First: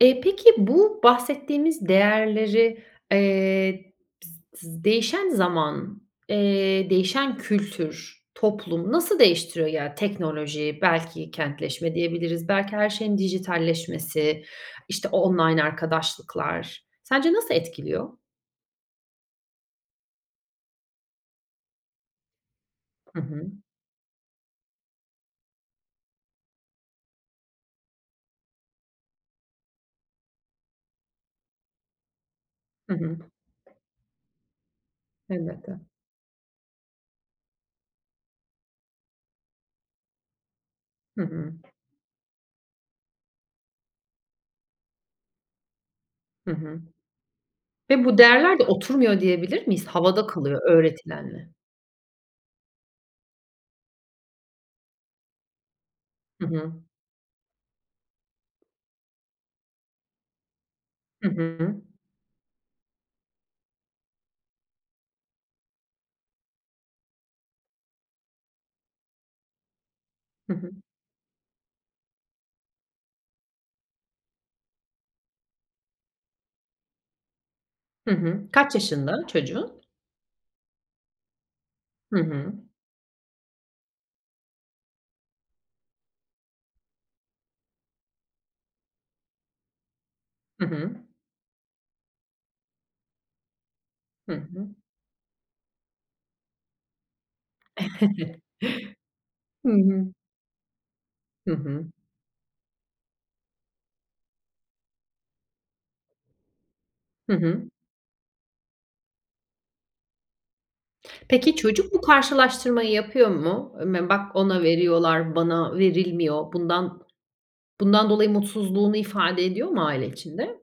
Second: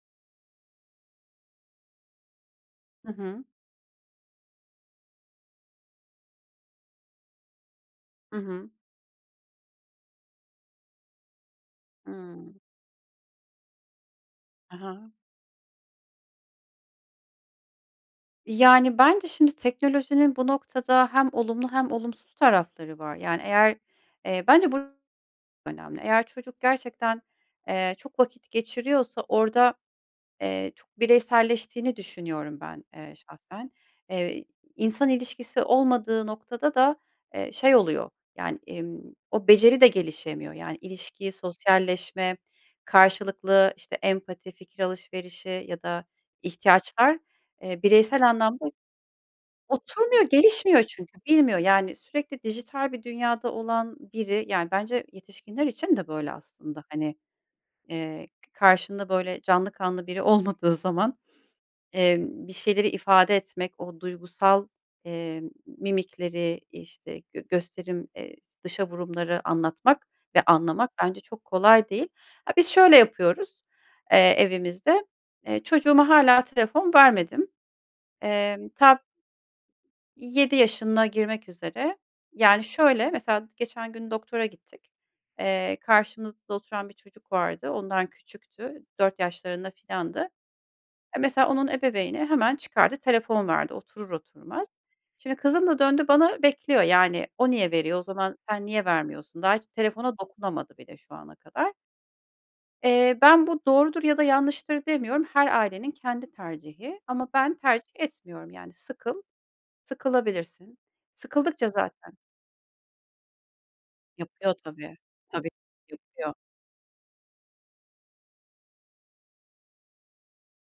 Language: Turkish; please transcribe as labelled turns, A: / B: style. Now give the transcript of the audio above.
A: Eee, peki bu bahsettiğimiz değerleri,
B: Hı hı.
A: eee, bis tız değişen zaman, eee, değişen kültür,
B: Hı hı.
A: toplum nasıl değiştiriyor ya, teknoloji, belki kentleşme diyebiliriz,
B: Hıı.
A: belki her şeyin dijitalleşmesi,
B: Ha
A: işte,
B: ha.
A: online arkadaşlıklar, sence nasıl etkiliyor?
B: Yani, bence şimdi teknolojinin bu noktada hem olumlu hem olumsuz tarafları var.
A: Hı
B: Yani,
A: hı.
B: eğer, eee, bence bu çok önemli. Eğer çocuk gerçekten, eee, çok vakit geçiriyorsa orada, eee, çok bireyselleştiğini düşünüyorum ben,
A: Hı
B: eee,
A: hı.
B: şahsen. Eee, insan ilişkisi
A: Elbette.
B: olmadığı noktada da, eee, şey oluyor yani, imm, o beceri de gelişemiyor yani;
A: Hı
B: ilişki,
A: hı.
B: sosyalleşme, karşılıklı işte empati, fikir alışverişi ya da
A: Hı hı.
B: ihtiyaçlar, eee,
A: Ve bu
B: bireysel
A: değerler de
B: anlamda
A: oturmuyor, diyebilir miyiz?
B: oturmuyor,
A: Havada kalıyor
B: gelişmiyor çünkü
A: öğretilenle.
B: bilmiyor, yani, sürekli dijital bir dünyada olan biri, yani bence yetişkinler için de böyle
A: Hı hı.
B: aslında hani, eee, karşında böyle canlı kanlı biri olmadığı zaman,
A: Hı hı.
B: emm, bir şeyleri ifade etmek, o duygusal, eee, mimikleri, işte, gö gösterim, eee, dışa vurumları anlatmak ve
A: Hı hı.
B: anlamak bence çok kolay değil. A biz şöyle yapıyoruz, eee, evimizde çocuğuma hâlâ telefon vermedim.
A: Hı hı.
B: Eee,
A: Kaç
B: ta
A: yaşında çocuğun?
B: 7 yaşına girmek üzere.
A: Hı hı.
B: Yani, şöyle, mesela, geçen gün doktora gittik. Eee, karşımızda oturan bir çocuk vardı, ondan küçüktü, 4 yaşlarında filandı.
A: Hı hı.
B: Mesela onun ebeveyni hemen çıkardı telefon verdi, oturur
A: Hı hı.
B: oturmaz. Şimdi kızım da döndü bana bekliyor yani, "O niye veriyor, o zaman sen niye vermiyorsun?" daha hiç
A: Hı hı.
B: telefona dokunamadı bile şu ana
A: Hı
B: kadar.
A: hı.
B: Eee, ben bu doğrudur ya da yanlıştır demiyorum her ailenin kendi tercihi ama
A: Hı
B: ben
A: hı.
B: tercih etmiyorum. Yani, sıkıl sıkılabilirsin,
A: Peki,
B: sıkıldıkça
A: çocuk bu
B: zaten
A: karşılaştırmayı yapıyor mu? "Im mem bak,
B: Yapıyor
A: ona
B: tabii,
A: veriyorlar,
B: tabii
A: bana
B: yapıyor.
A: verilmiyor." Bundan bundan dolayı mutsuzluğunu ifade ediyor mu aile içinde?